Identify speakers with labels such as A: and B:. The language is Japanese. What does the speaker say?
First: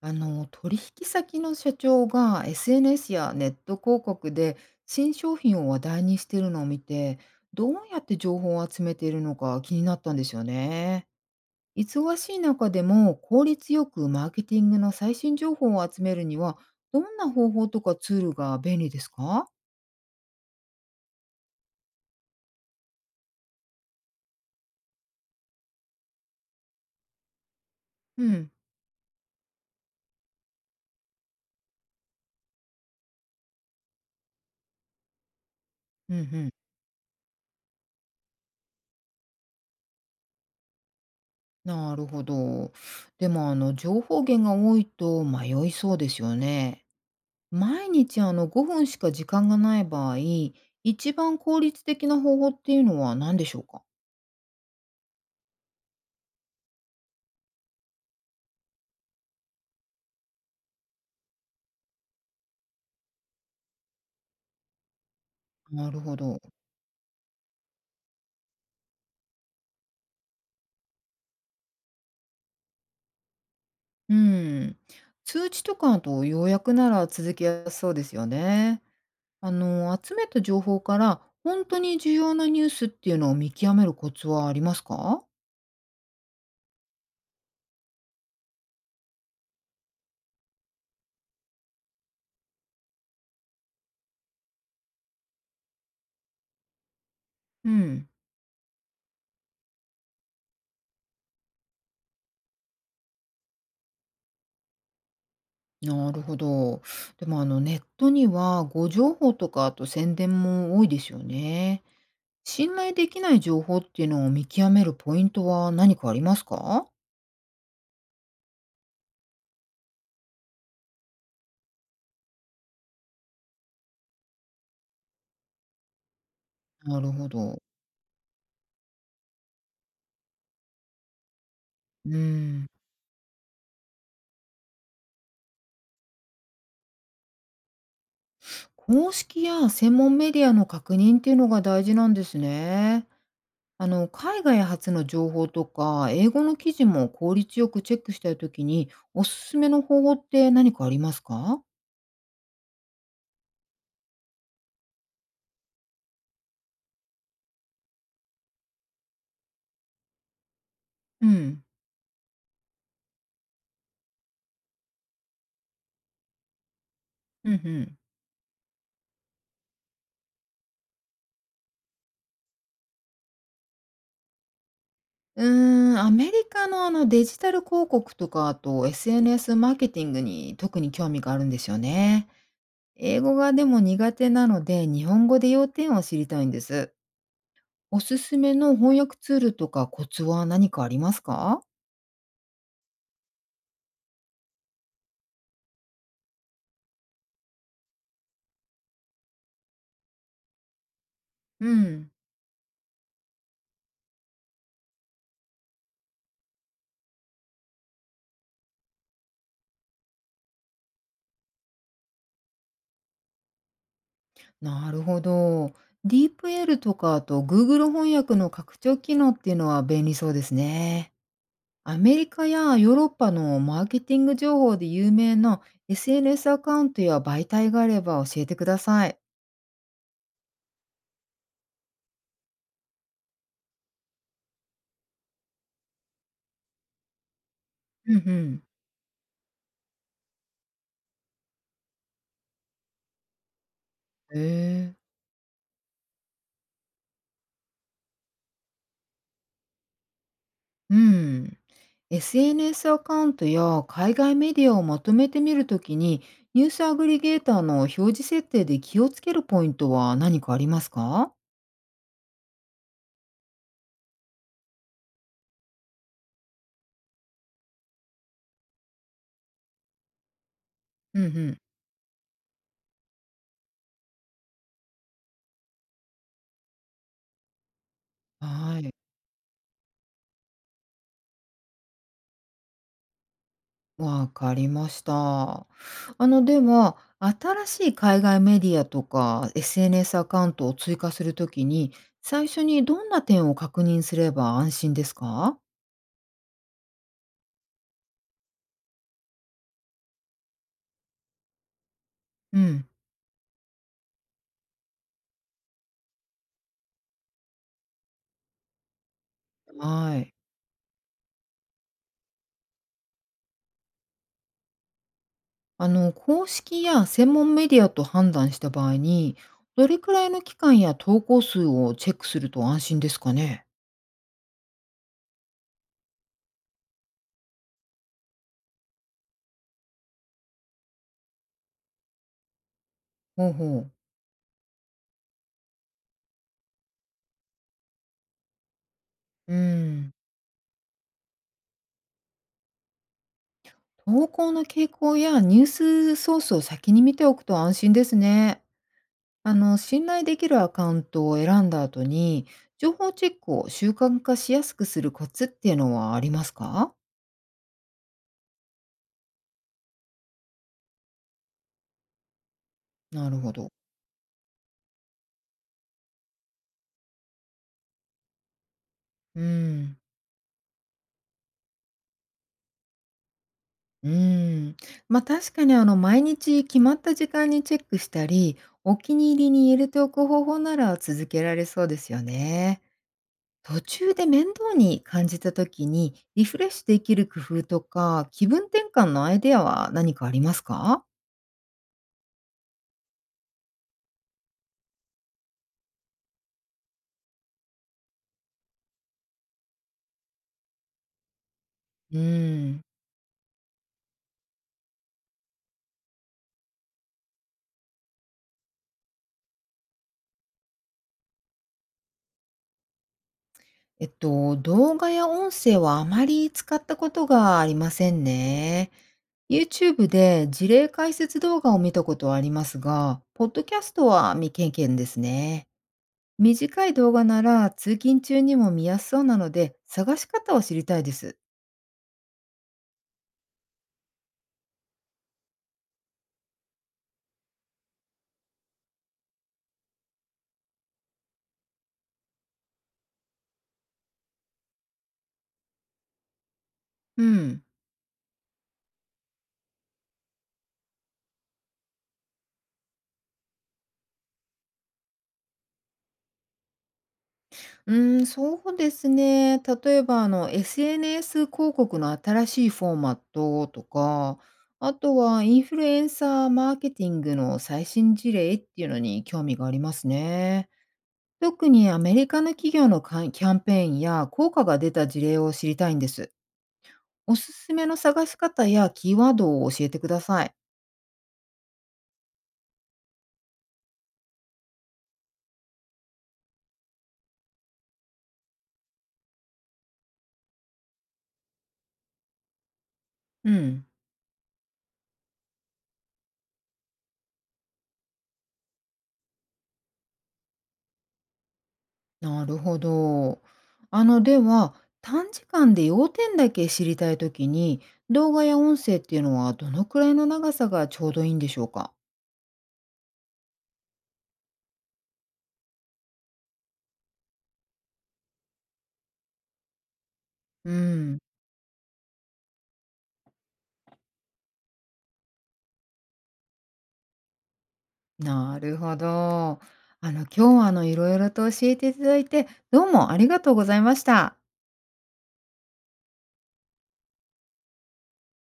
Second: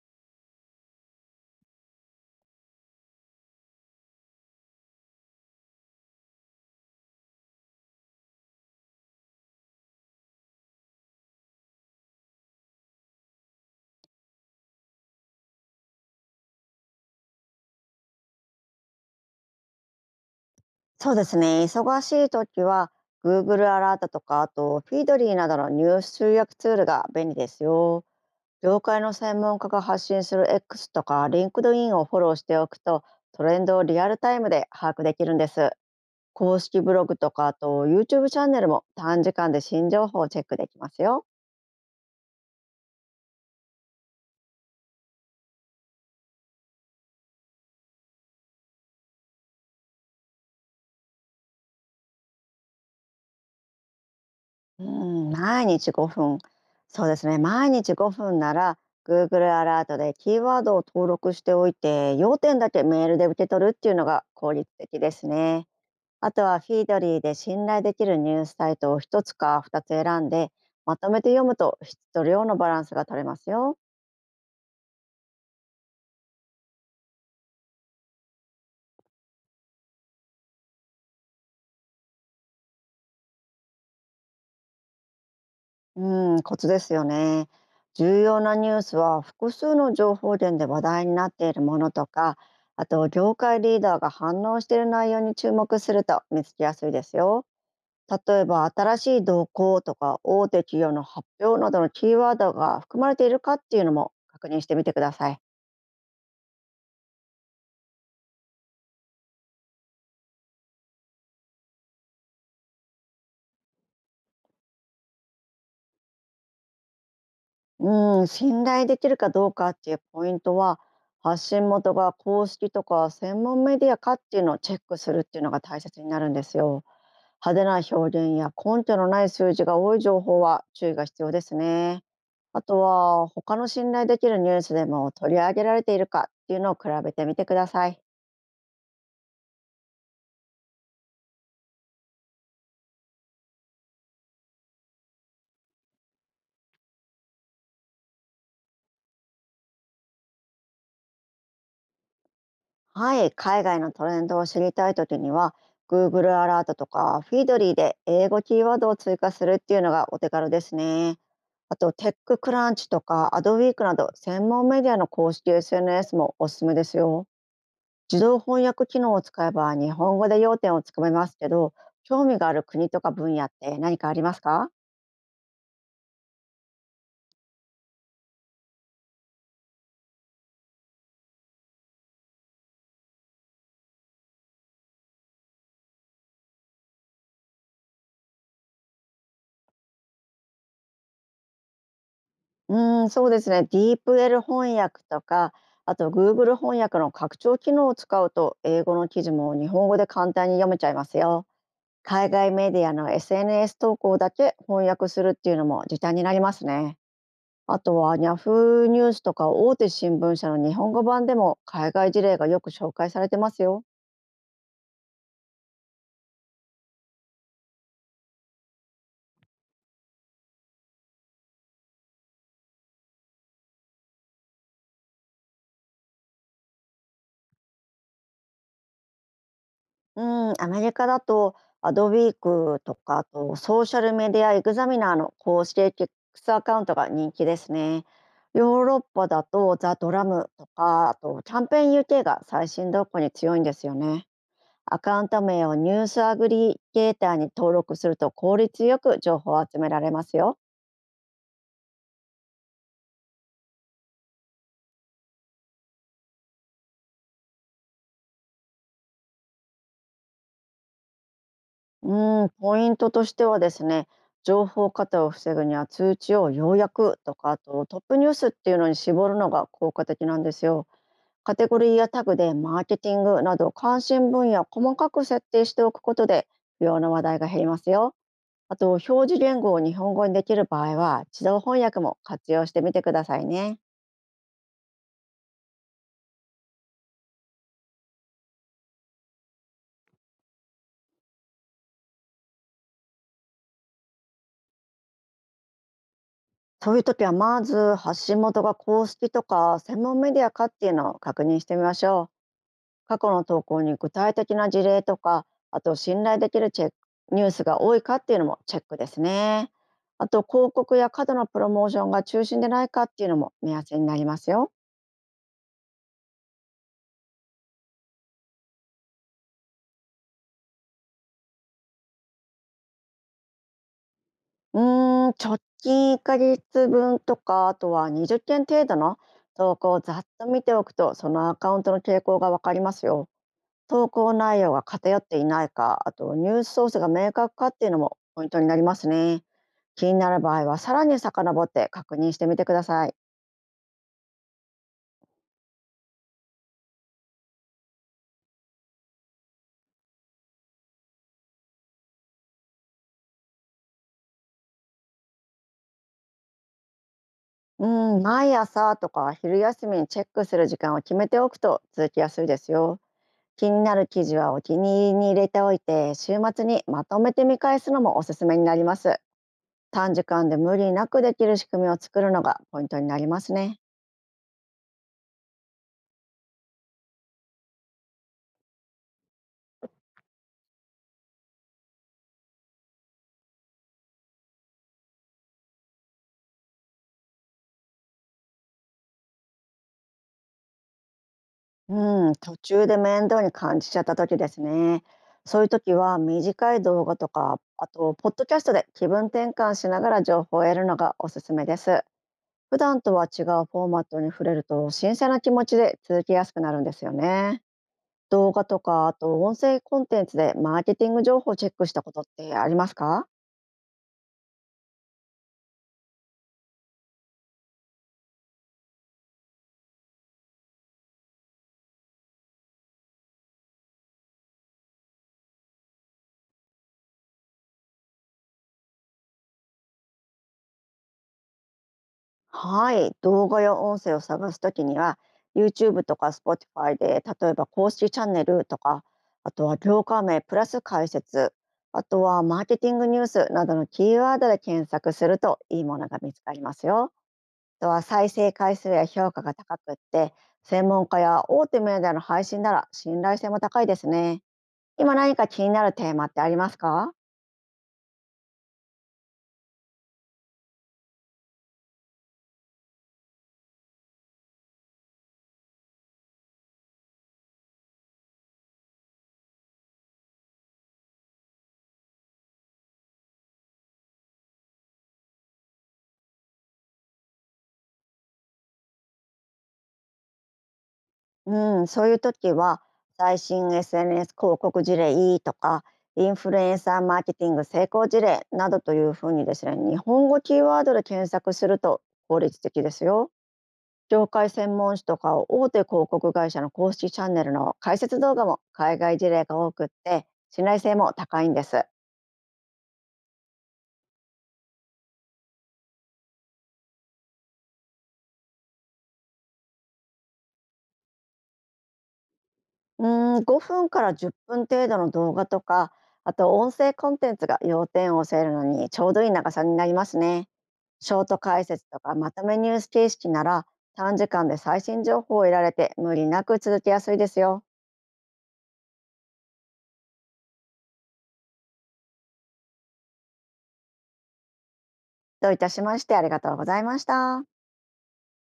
A: 取引先の社長が SNS やネット広告で新商品を話題にしているのを見て、どうやって情報を集めているのか気になったんですよね。忙しい中でも効率よくマーケティングの最新情報を集めるには、どんな方法とかツールが便利ですか？
B: そうですね。忙しい時は Google アラートとか、あとフィードリーなどのニュース集約ツールが便利ですよ。
A: うん、
B: 業界の専門家が発信する X とか LinkedIn をフォローしておくと、トレンドをリアルタイムで把握できるんです。
A: うん、うん。
B: 公式ブログとか、あと YouTube チャンネルも短時間で新情報をチェックできますよ。
A: なるほど。でも情報源が多いと迷いそうですよね。毎日5分しか時間がない場合、一番効率的な方法っていうのは何でしょうか？
B: うん、毎日5分。そうですね、毎日5分なら、Google アラートでキーワードを登録しておいて、要点だけメールで受け取るっていうのが効率的ですね。
A: なるほ
B: あ
A: ど。
B: とはフィードリーで信頼できるニュースサイトを一つか二つ選んで、まとめて読むと質と量のバランスが取れますよ。
A: うん。通知とかあと要約なら続けやすそうですよね。あの、集めた情報から本当に重要なニュースっていうのを見極めるコツはありますか？
B: うん、コツですよね。重要なニュースは複数の情報源で話題になっているものとか、あと業界リーダーが反応している内容に注目すると見つけやすいですよ。
A: うん、
B: 例えば新しい動向とか大手企業の発表などのキーワードが含まれているかっていうのも確認してみてください。
A: なるほど。でもネットには誤情報とかあと宣伝も多いですよね。信頼できない情報っていうのを見極めるポイントは何かありますか？
B: うん、信頼できるかどうかっていうポイントは、発信元が公式とか専門メディアかっていうのをチェックするっていうのが大切になるんですよ。
A: なるほ
B: 派
A: ど。
B: 手な表現や根拠のない数字が多い情報は注意が必要ですね。
A: う
B: あ
A: ん。
B: とは他の信頼できるニュースでも取り上げられているかっていうのを比べてみてください。
A: 公式や専門メディアの確認っていうのが大事なんですね。あの、海外発の情報とか、英語の記事も効率よくチェックしたいときに、おすすめの方法って何かありますか？
B: はい、海外のトレンドを知りたいときには Google アラートとか Feedly で英語キーワードを追加するっていうのがお手軽ですね。
A: うん。
B: あとテッククランチとか Adweek など専門メディアの公式 SNS もおすすめですよ。
A: うんうん。
B: 自動翻訳機能を使えば日本語で要点をつかめますけど、興味がある国とか分野って何かありますか？
A: うーん、アメリカのデジタル広告とか、あと SNS マーケティングに特に興味があるんですよね。英語がでも苦手なので、日本語で要点を知りたいんです。おすすめの翻訳ツールとかコツは何かありますか？
B: うーん、そうですね。 DeepL 翻訳とか、あと Google 翻訳の拡張機能を使うと英語の記事も日本語で簡単に読めちゃいますよ。
A: うん。
B: 海外メディアの SNS 投稿だけ翻訳するっていうのも時短になりますね。あとは Yahoo ニュースとか大手新聞社の日本語版でも海外事例がよく紹介されてますよ。
A: なるほど。ディープエルとかあと Google 翻訳の拡張機能っていうのは便利そうですね。アメリカやヨーロッパのマーケティング情報で有名な SNS アカウントや媒体があれば教えてください。
B: うん、アメリカだとアドウィークとか、あとソーシャルメディアエグザミナーの公式エックスアカウントが人気ですね。
A: うんうん。
B: ヨーロッパだとザ・ドラムとか、あとキャンペーン UK が最新動向に強いんですよね。
A: へえ。
B: アカウント名をニュースアグリゲーターに登録すると効率よく情報を集められますよ。
A: うん。SNS アカウントや海外メディアをまとめてみるときに、ニュースアグリゲーターの表示設定で気をつけるポイントは何かありますか？
B: うん、ポイントとしてはですね、情報過多を防ぐには通知を要約とか、あとトップニュースっていうのに絞るのが効果的なんですよ。
A: うんう
B: カ
A: ん。
B: テゴリーやタグでマーケティングなど関心分野を細かく設定しておくことで、不要な話題が減りますよ。あ
A: は
B: と
A: い、
B: 表示言語を日本語にできる場合は自動翻訳も活用してみてくださいね。
A: わかりました。あの、では、新しい海外メディアとか SNS アカウントを追加するときに、最初にどんな点を確認すれば安心ですか？
B: そういう時はまず発信元が公式とか専門メディアかっていうのを確認してみましょ
A: うん。
B: う。過去の投稿に具体的な事例とか、あと信頼できるチェックニュースが多いかっていうのもチェックですね。
A: は
B: あ
A: い。
B: と広告や過度なプロモーションが中心でないかっていうのも目安になりますよ。
A: あの、公式や専門メディアと判断した場合に、どれくらいの期間や投稿数をチェックすると安心ですかね。
B: うーん、直近1か月分とか、あとは20件程度の投稿をざっと見ておくと、そのアカウントの傾向がわかりますよ。
A: ほうほう。
B: 投稿内容が偏っていないか、あとニュースソースが明確かっていうのもポイントになりますね。
A: う
B: 気
A: ん。
B: になる場合はさらに遡って確認してみてください。
A: 投稿の傾向やニュースソースを先に見ておくと安心ですね。あの、信頼できるアカウントを選んだ後に、情報チェックを習慣化しやすくするコツっていうのはありますか？
B: うん、毎朝とか昼休みにチェックする時間を決めておくと続きやすいですよ。
A: なるほ
B: 気
A: ど。
B: になる記事はお気に入りに入れておいて、週末にまとめて見返すのもおすすめになります。
A: うん。
B: 短時間で無理なくできる仕組みを作るのがポイントになりますね。
A: うーん、ま、確かに毎日決まった時間にチェックしたり、お気に入りに入れておく方法なら続けられそうですよね。途中で面倒に感じた時に、リフレッシュできる工夫とか、気分転換のアイデアは何かありますか？
B: うん、途中で面倒に感じちゃった時ですね。そういう時は短い動画とか、あとポッドキャストで気分転換しながら情報を得るのがおすすめです。
A: うー
B: 普
A: ん、
B: 段とは違うフォーマットに触れると新鮮な気持ちで続きやすくなるんですよね。動画とか、あと音声コンテンツでマーケティング情報をチェックしたことってありますか？
A: 動画や音声はあまり使ったことがありませんね。YouTube で事例解説動画を見たことはありますが、ポッドキャストは未経験ですね。短い動画なら通勤中にも見やすそうなので探し方を知りたいです。
B: はい、動画や音声を探すときには YouTube とか Spotify で、例えば公式チャンネルとか、あとは業界名プラス解説、あとはマーケティングニュースなどのキーワードで検索するといいものが見つかりますよ。
A: うん。
B: あとは再生回数や評価が高くって、専門家や大手メディアの配信なら信頼性も高いですね。今何か気になるテーマってありますか？
A: うーん、そうですね。例えばSNS 広告の新しいフォーマットとか、あとはインフルエンサーマーケティングの最新事例っていうのに興味がありますね。特にアメリカの企業のカンキャンペーンや効果が出た事例を知りたいんです。おすすめの探し方やキーワードを教えてください。
B: うん、そういう時は最新 SNS 広告事例とか、インフルエンサーマーケティング成功事例などというふうにですね、日本語キーワードで検索すると効率的ですよ。
A: うん。
B: 業界専門誌とか大手広告会社の公式チャンネルの解説動画も海外事例が多くって信頼性も高いんです。
A: なるほど。あの、では、短時間で要点だけ知りたいときに、動画や音声っていうのはどのくらいの長さがちょうどいいんでしょうか？
B: うーん、5分から10分程度の動画とか、あと音声コンテンツが要点を教えるのにちょうどいい長さになりますね。
A: う
B: シ
A: ん、
B: ョート解説とかまとめニュース形式なら短時間で最新情報を得られて無理なく続けやすいですよ。
A: なるほど。あの、今日は色々と教えていただいて、どうもありがとうございました。
B: どういたしまして、ありがとうございました。